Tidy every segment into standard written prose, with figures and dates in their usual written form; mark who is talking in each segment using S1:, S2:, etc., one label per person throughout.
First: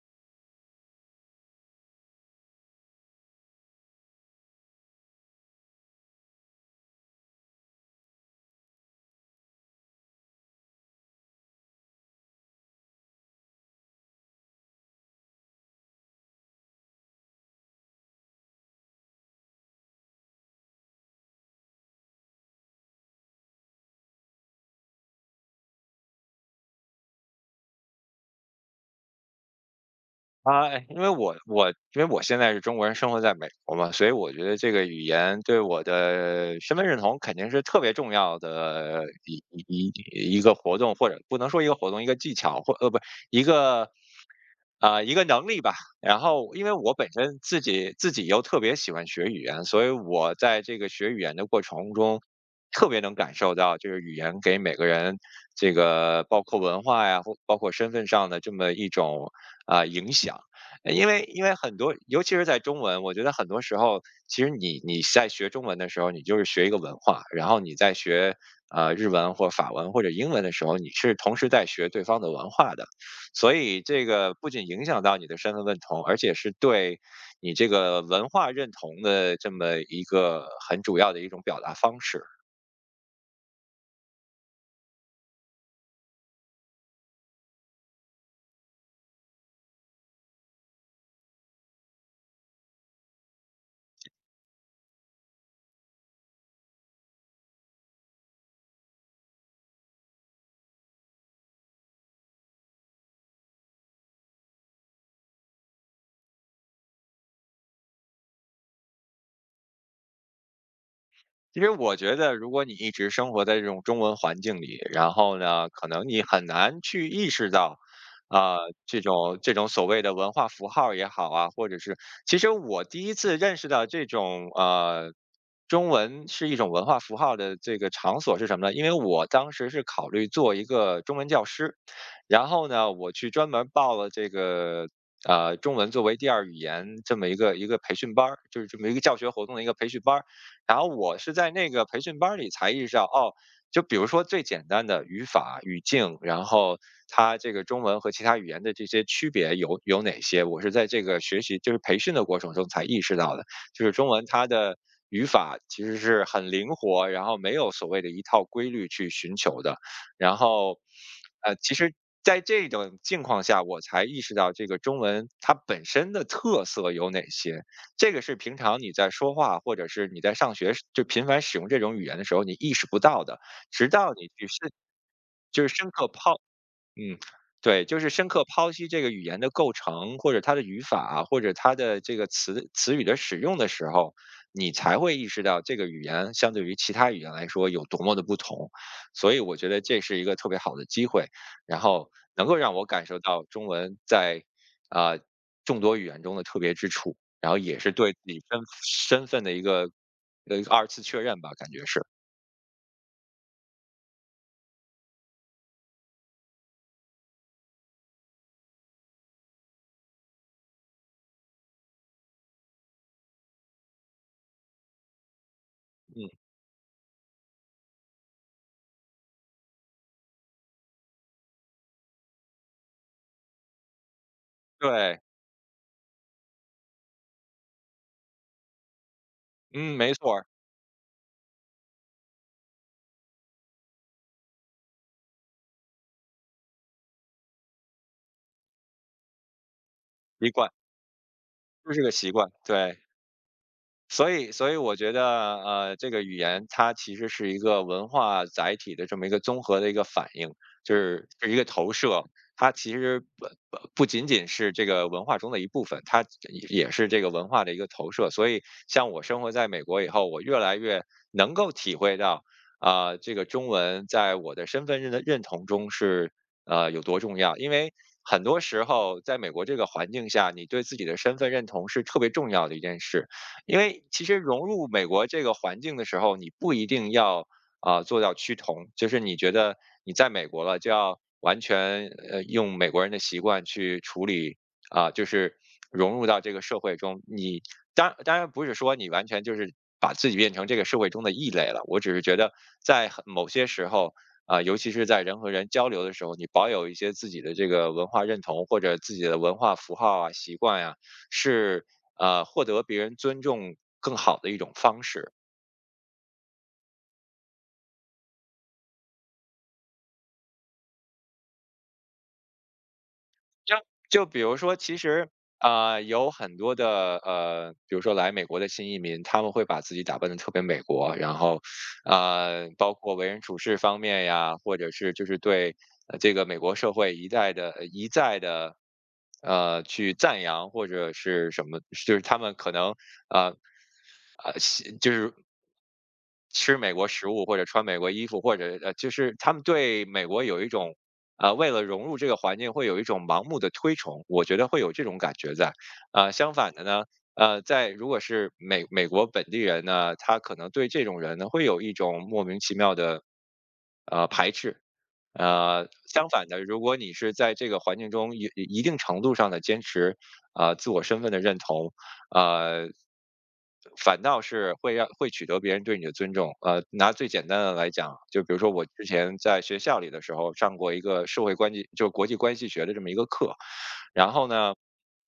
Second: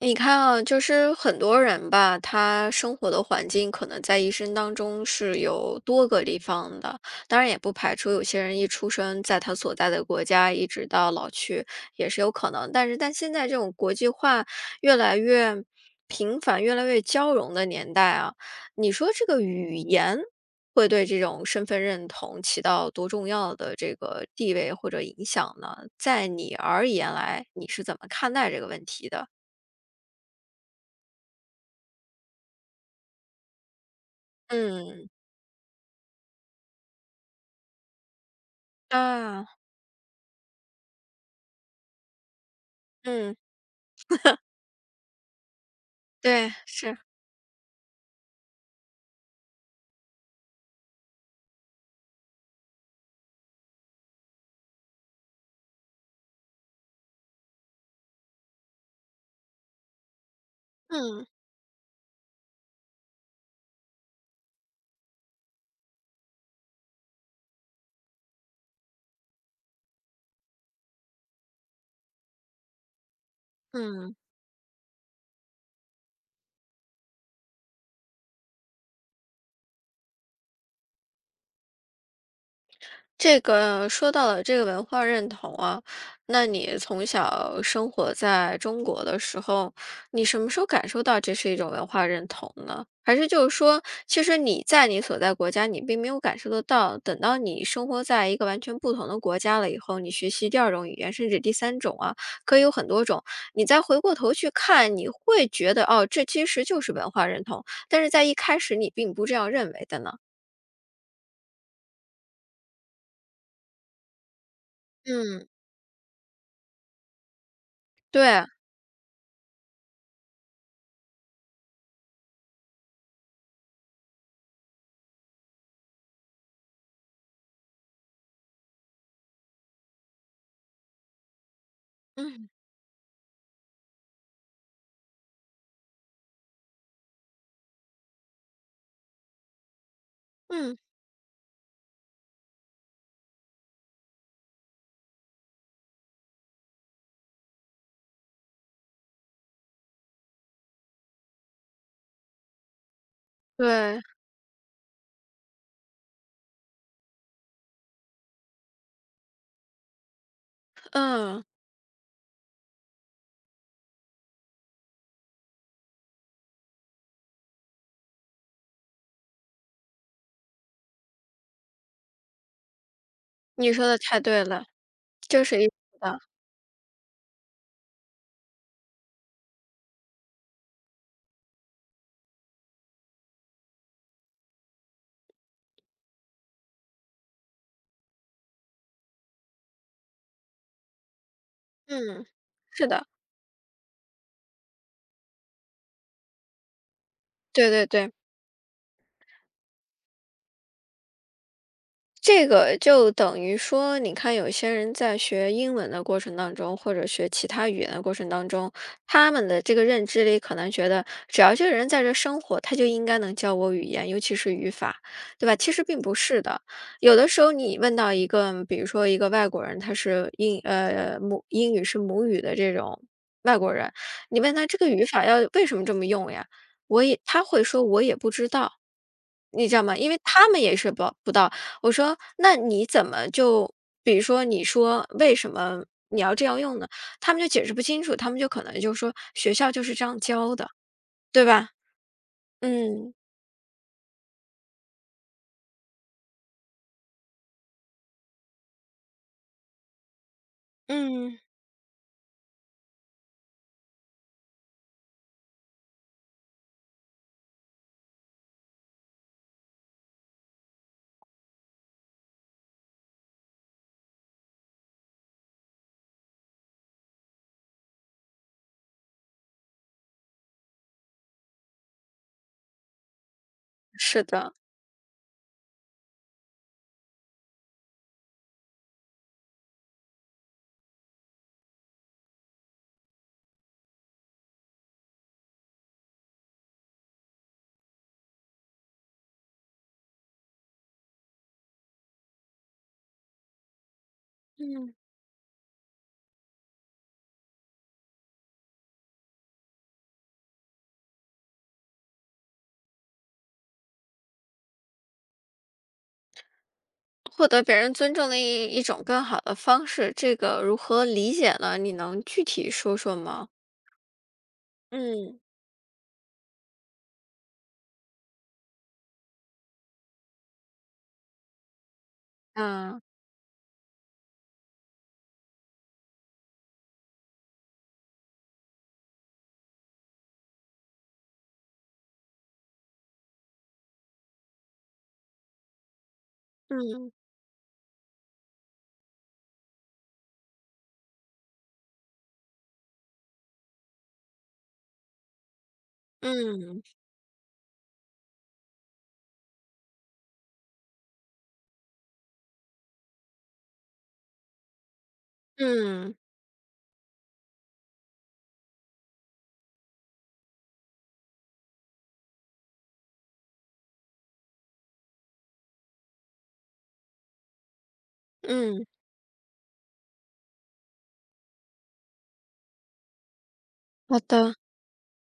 S1: 你看啊，就是很多人吧，他生活的环境可能在一生当中是有多个地方的，当然也不排除有些人一出生在他所在的国家，一直到老去也是有可能。但现在这种国际化越来越频繁、越来越交融的年代啊，你说这个语言会对这种身份认同起到多重要的这个地位或者影响呢？在你而言来，你是怎么看待这个问题的？
S2: 啊，哎因为我我因为我现在是中国人，生活在美国嘛，所以我觉得这个语
S1: 嗯，
S2: 言对我的身份认同肯定是特别重要的一
S1: 啊，
S2: 一一一个活动，或者不能说一个活动，一个技巧，或不
S1: 嗯，
S2: 一个一个能力吧。然
S1: 对，
S2: 后，因为我
S1: 是，
S2: 本身自己又特别喜欢学语言，所以我在这个学语言的过程中，特别能感受到，就是语言给每个人这个包括文化呀，或包括身份上的这么一种影响。呃因为
S1: 嗯，
S2: 因为很多，尤其是在中文，我觉得很多时候，其实你在学中文的时候，你就是学一个文化，然后你在学日文或法文或者英文的时候，你是同时在学对方的文化的。所以这
S1: 嗯。
S2: 个不仅影响到你的身份认同，而且是对你这个文化认同的这么一个很主要的一种表达方式。
S1: 这个说到了这个文化认同啊，那你从小生活在中国的时候，你什么时候感受到这是一种文化认同呢？还是就是说，其实你在你所在国家，你并没有感受得到，等到你生活在一个完全不同的国家了以后，你学习第二种语言，甚至第三种啊，可以有很多种。你再回过头去看，你会觉得哦，这其实就是文化认同，但是在一开始你并不这样认为的呢。
S2: 其实我觉得，如果你一直生活在这种中文环境里，然后
S1: 嗯
S2: 呢，可能你很难去意识到
S1: 对，
S2: 啊、这种所谓的文化符号也好啊，或者是，其实我第一次认识到这种中文是一种文化符号的这个场所是什么呢？因为我当时是考虑做一个中文教师，然
S1: 嗯
S2: 后呢，我去专门报了这个。中文作为第二语言这么一个培训班儿，就是这么一个教学活动的一个培训班儿，
S1: 嗯，
S2: 然后我是在那个培训班儿里才意识到，哦，就比如说最简单的语法、语境，然后它这个中文和其他语言的这些区别有哪些，我是在这个学习就是培训的过程中才意识到的。就是
S1: 对。
S2: 中文它的语法其实是很灵活，然后没有所谓的一套规律去寻求的。然后，
S1: 嗯，
S2: 其实在这种境况下，我才意识到这个中文它本身的特色有哪些。这个是平常你在说话或者是你在上学时就频繁使用这种语言的时候，你意识不到的，
S1: 你说
S2: 直
S1: 的
S2: 到
S1: 太
S2: 你
S1: 对
S2: 去
S1: 了，这是一
S2: 就是深刻
S1: 的，
S2: 泡。嗯，对，就是深刻剖析这个语言的构成，或者它的语法，或者它的这个词语的使用的时候，你才会意识到这个语言相对于其他语言来说有多么的不同。所以我觉得这是一个特别好的机会，然后
S1: 嗯，
S2: 能够让我
S1: 是
S2: 感
S1: 的，
S2: 受到中文在啊、呃众多语言中的特别之处，然后
S1: 对
S2: 也
S1: 对
S2: 是对
S1: 对。
S2: 自己身份的一个二次确认吧，感觉是，
S1: 这个就等于说，你看有些人在学英文的过程当中，或者学其他语言的过程当中，他们的这个认知里可能觉得，只要这个人在这生活，他就应该能教我语言，尤其是语法，对吧？其实并不
S2: 嗯，
S1: 是的。有的时候你问到一个，比如说一个外国人，他是英语是母语的这种外国人，你问他这个语
S2: 对，
S1: 法要为什么这么用呀？他会说，我也不知道。你知道
S2: 嗯，
S1: 吗？因
S2: 没
S1: 为
S2: 错儿，
S1: 他们也是不到我说：“那你怎么就比如说你说为什么你要这样用呢？”他们就解释不清楚，他们就可能就说：“学校就是这样
S2: 习
S1: 教的，
S2: 惯
S1: 对吧？”
S2: 就是个习惯，对。
S1: 嗯，
S2: 所以我觉得，这个语言它其实是一个文化载体的这么一个综合的一个反应，就是
S1: 嗯，
S2: 是一个投射。它其实不仅仅是这个文化中的一部分，它也是这个文化的一个投射。所以，像我生活在美国以后，我越来越能够体会到，这个中文在我的身份认的认同中是有多重要，因为很多时候，在美国这个环境下，你对自己的身份认同是特别重要的一件事。因为
S1: 是
S2: 其实
S1: 的。
S2: 融入美国这个环境的时候，你不一定要做到趋同，就是你觉得你在美国了，就要完全用美国人的习惯去处理就是融入到这个社会中。你当然不是说你完全就是把自己变成这个社会中的异类了，我只是觉得在某些时候，尤其
S1: 嗯。
S2: 是在人和人交流的时候，你保有一些自己的这个文化认同或者自己的文化符号啊、习惯呀，是获得别人尊重更好的一种方式。
S1: 获得别人尊重的一种更好的方式，这个如何理解呢？你能具体说说吗？
S2: 就就比如说，其实
S1: 嗯。
S2: 有很多的比如说来美国的新移民，他们会把自己打扮的特别美国，然后包
S1: 啊。
S2: 括为人处事方面呀，或者是就是对这个美国社会一再的去赞扬或者是什么，就是他们可能呃就是吃美国
S1: 嗯，
S2: 食物或者穿美国衣服，或者就是他们对美国有一种，为了融入这个环境会有一种盲目的推崇，我觉得会有这种感觉在。相反的
S1: 嗯，
S2: 呢，如果是美国本地人呢，他可能对这种人呢会有一种莫名其妙的排斥。
S1: 嗯，
S2: 相反的，如果你是在这个环境中一定程度上的坚持，自我身份的认同，呃，反倒是会取得别人对你的尊重。拿最简单的来讲，就比如说我
S1: 嗯，
S2: 之前在学校里的时候上过一个社会关系，就国际关系学的这么一个课，
S1: 好
S2: 然后
S1: 的，
S2: 呢，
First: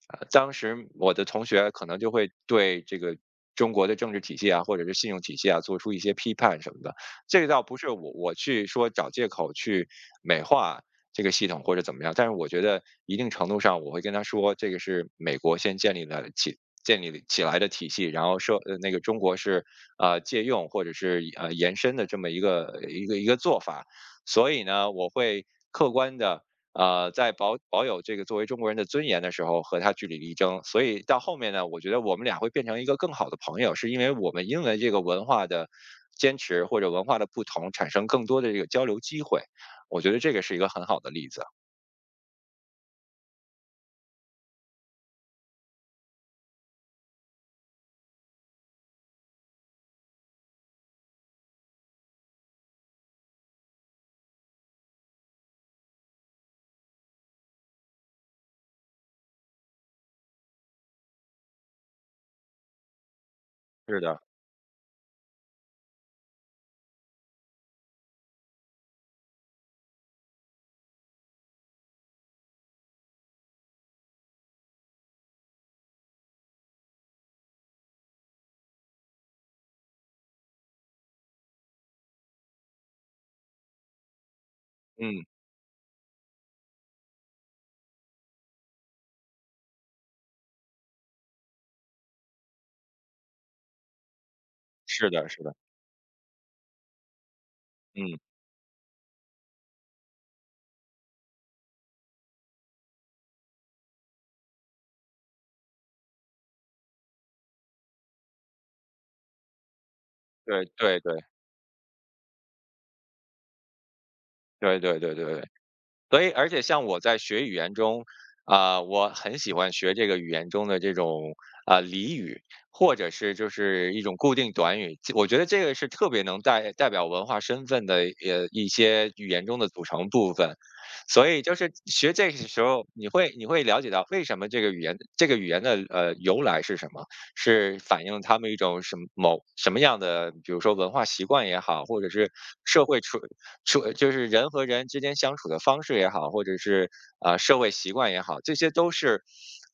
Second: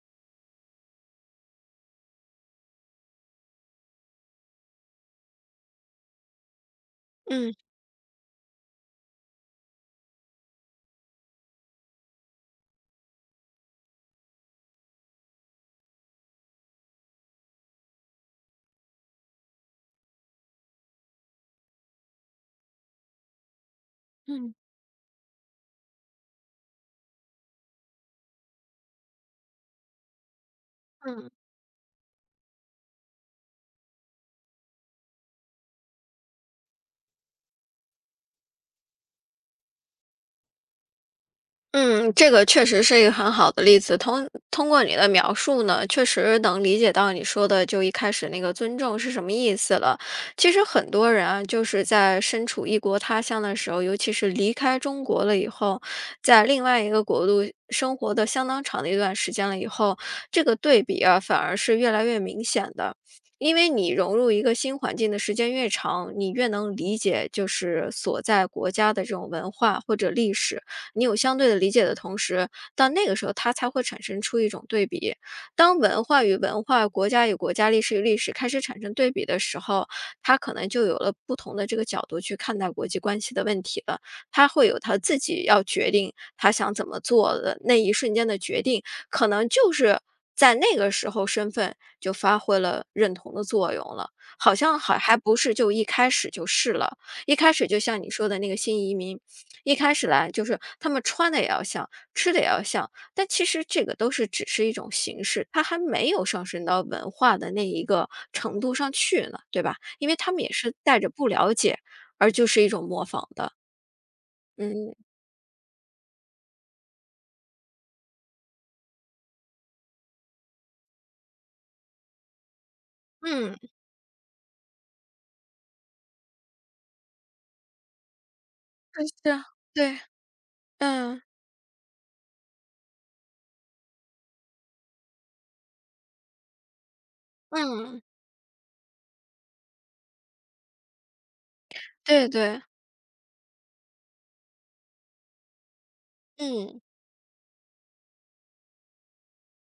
S2: 当时我的同学可能就会对这个中国的政治体系啊，或者是信用体系啊，做出一些批判什么的，这个
S1: 嗯，
S2: 倒不是我去说找借口去美化这个系统或者怎么样。但是我觉得一定程度上，我会跟他说，这个是美国先建立起来的体系，然后说那个中国是借用或者是延伸的这么一个做法。所
S1: 嗯。
S2: 以呢，我会客观的在保有这个作为中国人的尊严的时候，和他据理力争。所以到
S1: 嗯。
S2: 后面呢，我觉得我们俩会变成一个更好的朋友，是因为我们因为这个文化的坚持或者文化的不同，产生更多的这个交流机会。我觉得这个是一个很好的例子。
S1: 嗯，这个确实是一个很好的例子。通过你的描述呢，确实能理解到你说的就一开始那个尊重是什么意思了。其实很多人啊，就是在身处异国他乡的时候，尤其是离开中国了以后，在另外一个国度生活的相当长的一段时间了以后，这个对比啊，反而是越来越明显的。因为你
S2: 是
S1: 融
S2: 的，
S1: 入一个新环境的时间越长，你越能理解就是所在国家的这种文化或者历史。你有相对的理解的同时，到那个时候它才会产生出一种对比。当文化与文化、国家与国家、历史与历史开始产生对比的时候，它可能就有了不同的这个角度去看待国际关系的问题了。他会有他自
S2: 嗯，
S1: 己要决定他想怎么做的那一瞬间的决定，可能就是在那个时候身份就发挥了认同的作用了。好像还
S2: 是
S1: 还
S2: 的，
S1: 不
S2: 是
S1: 是
S2: 的，
S1: 就一开始就是了，一开始就像你
S2: 嗯，
S1: 说的那个新移民，一开始来就是他们穿的也要像，吃的也要像，但其实这个都是只是一种形式，它还没有上升到文化的那一个程度上去呢，对吧？因为他们也
S2: 对
S1: 是
S2: 对
S1: 带着
S2: 对
S1: 不了解，而就是一种模仿的，
S2: 对
S1: 嗯
S2: 对对对对。所以，而且像我在学语言中，我很喜欢学这个语言中的这种俚语，或者是就
S1: 嗯，
S2: 是一种固定短语。我觉得这个是特别能代表文化身份的一
S1: 对
S2: 些语
S1: 是啊
S2: 言中的组
S1: 对，
S2: 成部分。
S1: 嗯
S2: 所以就是学这个时候，你会了解到为什么这个语言的由来是什么，是
S1: 嗯，
S2: 反映他们一种什么样的，比如说文化习惯也好，或者
S1: 对
S2: 是
S1: 对，
S2: 社会就是人和人之间相处的方式也好，或者
S1: 嗯
S2: 是社会习惯也好，这些都是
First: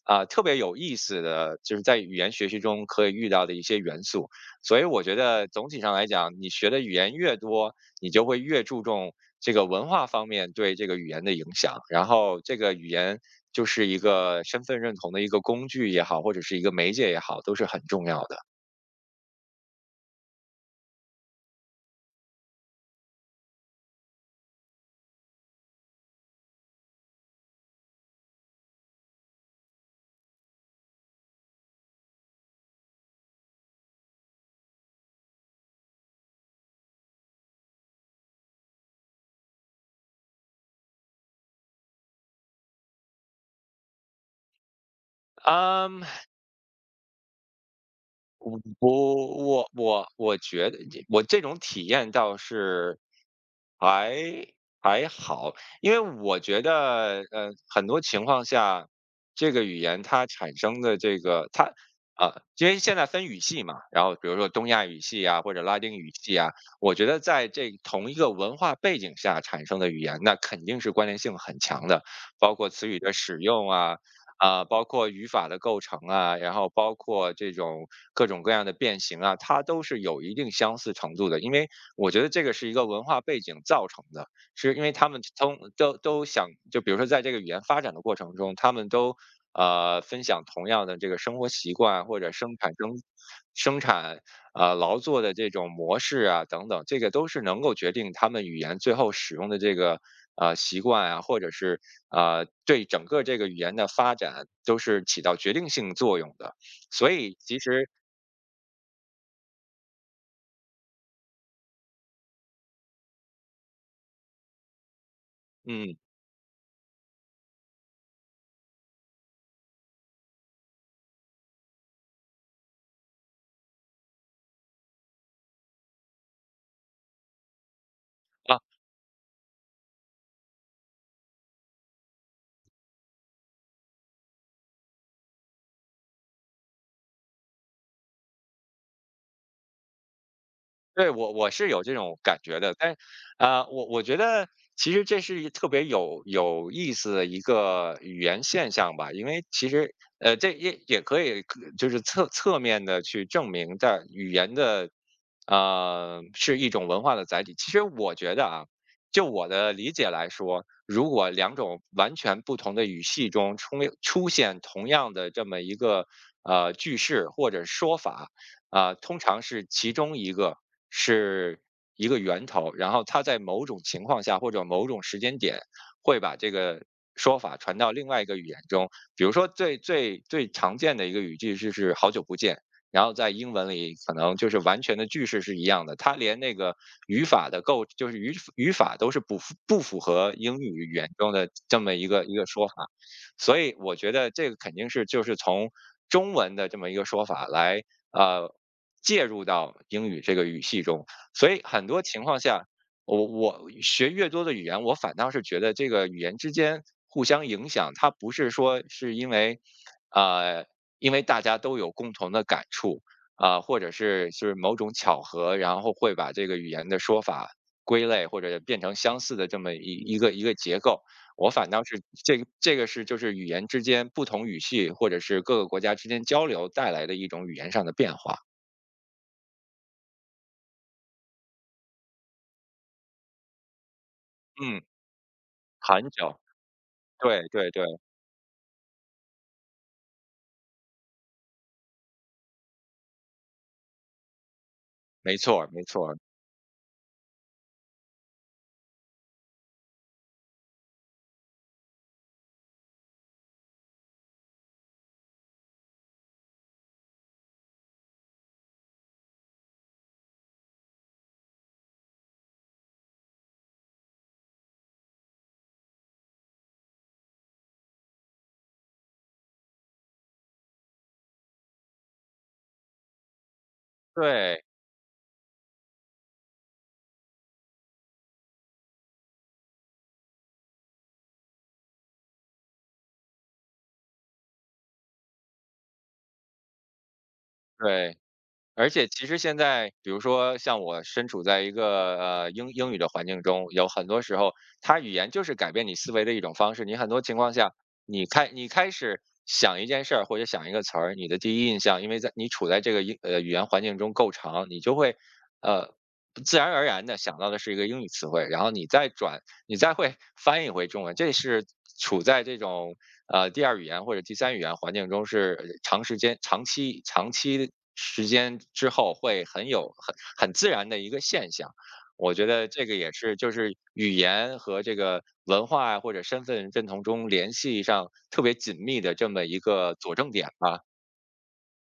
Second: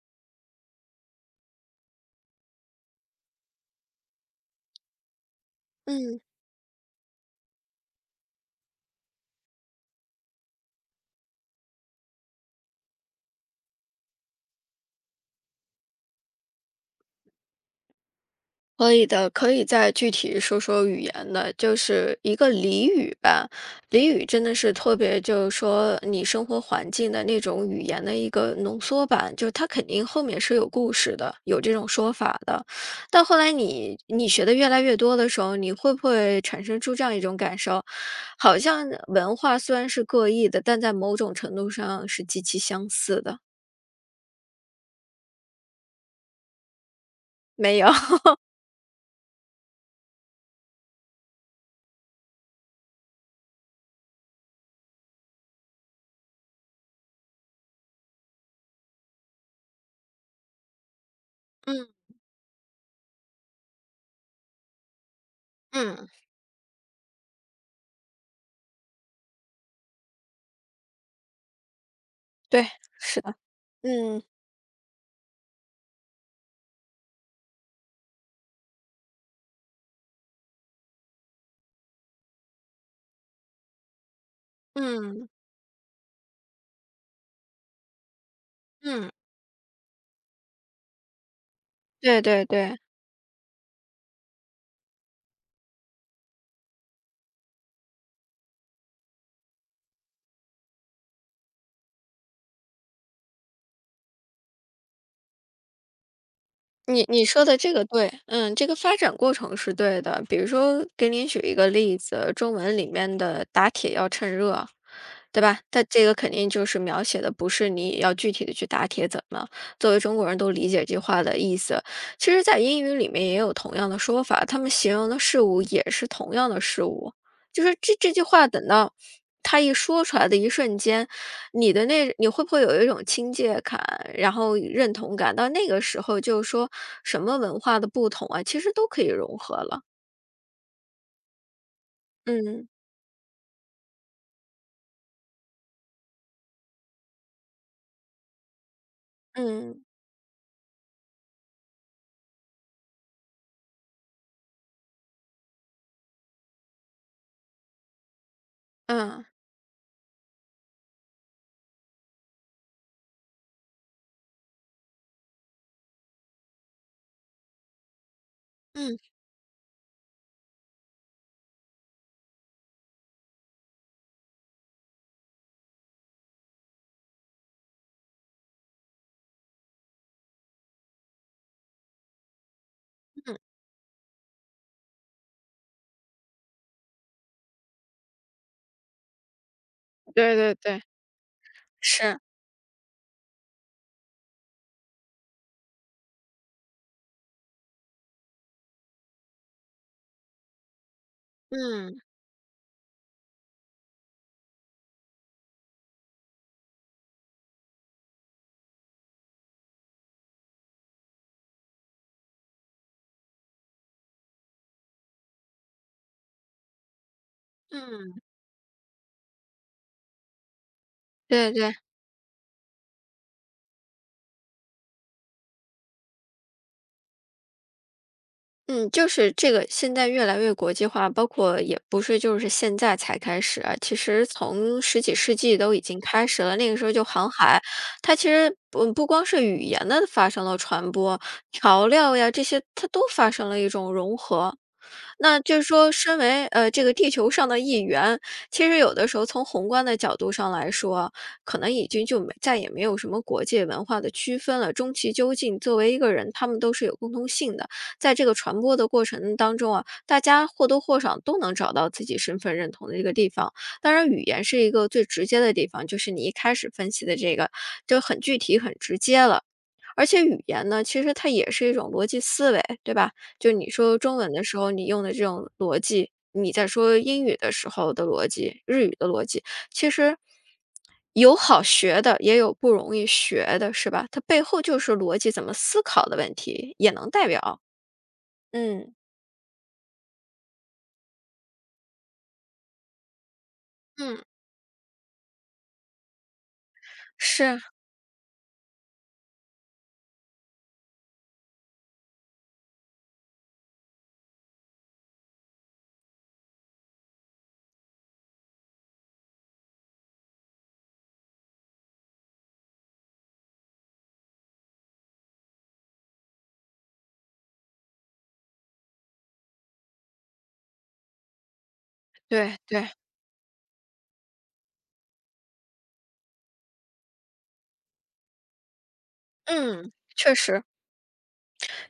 S2: 特别有意思的，就是在语言学习中可以遇到的一些元素。所以我觉得总体上来
S1: 嗯。
S2: 讲，你学的语言越多，你就会越注重这个文化方面对这个语言的影响，然后这个语言就是一个身份认同的一个工具也好，或者是一个媒介也好，都是很重要的。
S1: 可以的，可以再具体说说语言的，就是一个俚语吧。俚语真的是特别，就是说你生活环境的那种语言的一个浓缩版，就是它肯定后面是有故事的，有这种说法的。到后来你学的越来越多的时候，你会不会产生出这样一种感受，好像文化虽然是各异的，但在某种程度上是极其相似的？
S2: 嗯。
S1: 没有，
S2: 我我我觉得我这种体验倒是还还好，因为我觉得很多情况下，这个语言它产生的这个
S1: 嗯
S2: 因为现在分语系嘛，然后比如说东亚语系啊或者拉丁
S1: 嗯，
S2: 语系啊，我觉得在这同一个文化背景下产生的语言，那肯定是关联性很强的，包
S1: 对，
S2: 括词语的
S1: 是的，
S2: 使用啊，
S1: 嗯。
S2: 啊，包括语法的构成啊，然后包括这种各种各样的变形啊，它都是有一定相似程度的。因为我觉得这个是一个文化背景造成的，是因为他们
S1: 嗯
S2: 都想。就比如说，在这个语言发展的过程中，他们
S1: 嗯。
S2: 都分享同样的这个生活习惯，或
S1: 对
S2: 者
S1: 对对，
S2: 生产劳作的这种模式啊等等，这个都是能够决定他们语言最后使用的这个习惯啊，或者是啊，对整个这个语言的发展都是起到决定性作用的。
S1: 你
S2: 所
S1: 你
S2: 以
S1: 说的
S2: 其
S1: 这个
S2: 实。
S1: 对，嗯，这个发展过程是对的。比如说，给你举一个例子，中文里面的“打铁要趁热”，对吧？它
S2: 嗯。
S1: 这个肯定就是描写的不是你要具体的去打铁怎么，作为中国人都理解这句话的意思。其实，在英语里面也有同样的说法，他们形容的事物也是同样的事物，就是这这句话
S2: 啊。
S1: 等到。他一说出来的一瞬间，你的那你会不会有一种亲切感，然后认同感？到那个时候就是说什么文化的不同啊，其实都可以融合了。
S2: 对，我是有这种感觉
S1: 嗯
S2: 的，但是，我觉得其实这是一特别有意思的一个语言现象吧。因为其
S1: 嗯
S2: 实，这也可以就是侧面的去证明的语言的，是一种文化的载体。其实我觉得啊，就
S1: 嗯
S2: 我的理解来说，如果两种完全不同的语系中出现同样的这么一个句式或者说法，啊，
S1: 嗯
S2: 通常是其中一个是一个源头，然后它在某种情况下或者某种时间点会把这个说法传到另外一个语言中。比如说最常见的一个语句就是"好久不见"，然后在
S1: 嗯，
S2: 英文里可能就是完全的句式是一样的，它连那个语法的构就是语法都是不符合
S1: 对对
S2: 英语
S1: 对，
S2: 语言中的这么一
S1: 是，
S2: 个一个说法。所以我觉得这个肯定是就是从中文的这么一个说法来呃介入到英语这个语系中。所以很
S1: 嗯
S2: 多情况下，我学越多的语言，我反倒是觉得这个语言之间互相影响，它不是说是因为呃大家都有共同的感触。啊、或者是某种巧合，然后会把这个语言的说法归
S1: 嗯。
S2: 类或者变成相似的这么一个结构。我
S1: 对
S2: 反
S1: 对。
S2: 倒是这个就是语言之间不同语系或者是各个国家之间交流带来的一种语言上的变化。
S1: 嗯，就是这个现在越来越国际化，包括也不是就是现在才开始啊，其实
S2: 嗯。
S1: 从十几世纪都已经
S2: 很
S1: 开
S2: 久。
S1: 始了。那个时候就航
S2: 对
S1: 海，
S2: 对对。
S1: 它其实不光是语言的发生了传播，调料呀这些它都发生了一种融合。
S2: 没
S1: 那就
S2: 错
S1: 是
S2: 儿没
S1: 说，
S2: 错儿。
S1: 身为这个地球上的一员，其实有的时候从宏观的角度上来说，可能已经就没再也没有什么国界文化的区分了。终其究竟，作为一个人，他们都是有共通性的。在这个传播的过程当中啊，大家或多或少都能找到自己身份认同的一个地方。当然，语言是一个最直接的地方，就是你一开始分析的这个，就很具体、很直接了。而且语言呢，其实它也是一种逻辑思维，对吧？就你说中文的时
S2: 对
S1: 候，你用的这种逻辑，你在说英语的时候的逻辑，日语的逻辑，其实有好学的，也有不容易学的，是吧？它背后就是逻辑怎么思考的问题，也能代表。
S2: 对。而
S1: 嗯，
S2: 且其实现在，比如说像我身处在一个英语的环境中，有很
S1: 嗯，
S2: 多时候，它语言就是改变你思维的一种方式。你很多情况
S1: 是，
S2: 下，你开始想一件事儿或者想一个词儿，你的第一印象，因为在你处在这个语言环境中够长，你就会呃自然而然的想到的是一个英语词汇，然后你再会翻译回中文。这是处在这种第二语言或者第三语言环境中是长时间、长期时间之后会很自然的一个现象。我觉
S1: 对
S2: 得这
S1: 对，
S2: 个也是，就是语言和这个文化啊或者身份认同中联系上特别紧密的这么一
S1: 嗯，
S2: 个佐证
S1: 确
S2: 点
S1: 实。
S2: 吧。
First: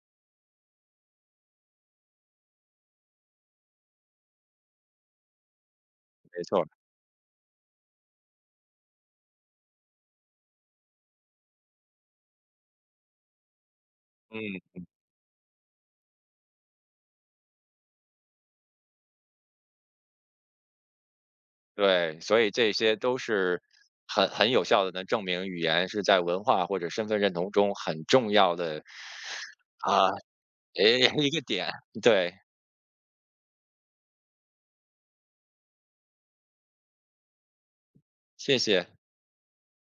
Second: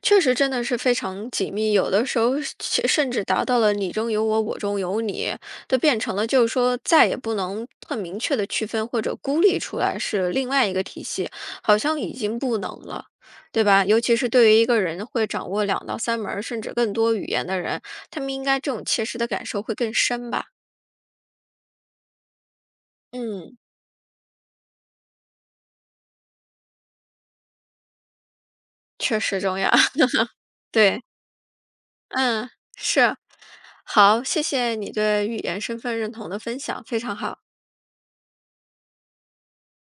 S1: 确实真的是非常紧密，有的时候是其甚至达到了你中有我，我中有你，都变成了
S2: 没
S1: 就是
S2: 错儿。
S1: 说再也不能很明确的区分或者孤立出来是另外一个体系，好像已经不能了，对吧？尤其是对于
S2: 嗯。
S1: 一个人会掌握两到三门儿甚至更多语言的人，他们应该这种切实的感受会更深吧？
S2: 对，所以这些都
S1: 嗯，
S2: 是很有效的能证明语言是在文化或者身份认同中很重要的
S1: 确实重要，
S2: 啊。诶，
S1: 对，
S2: 一个点。对。
S1: 嗯，是。好，谢谢你对语言身份认同的分享，非常好。
S2: 谢谢。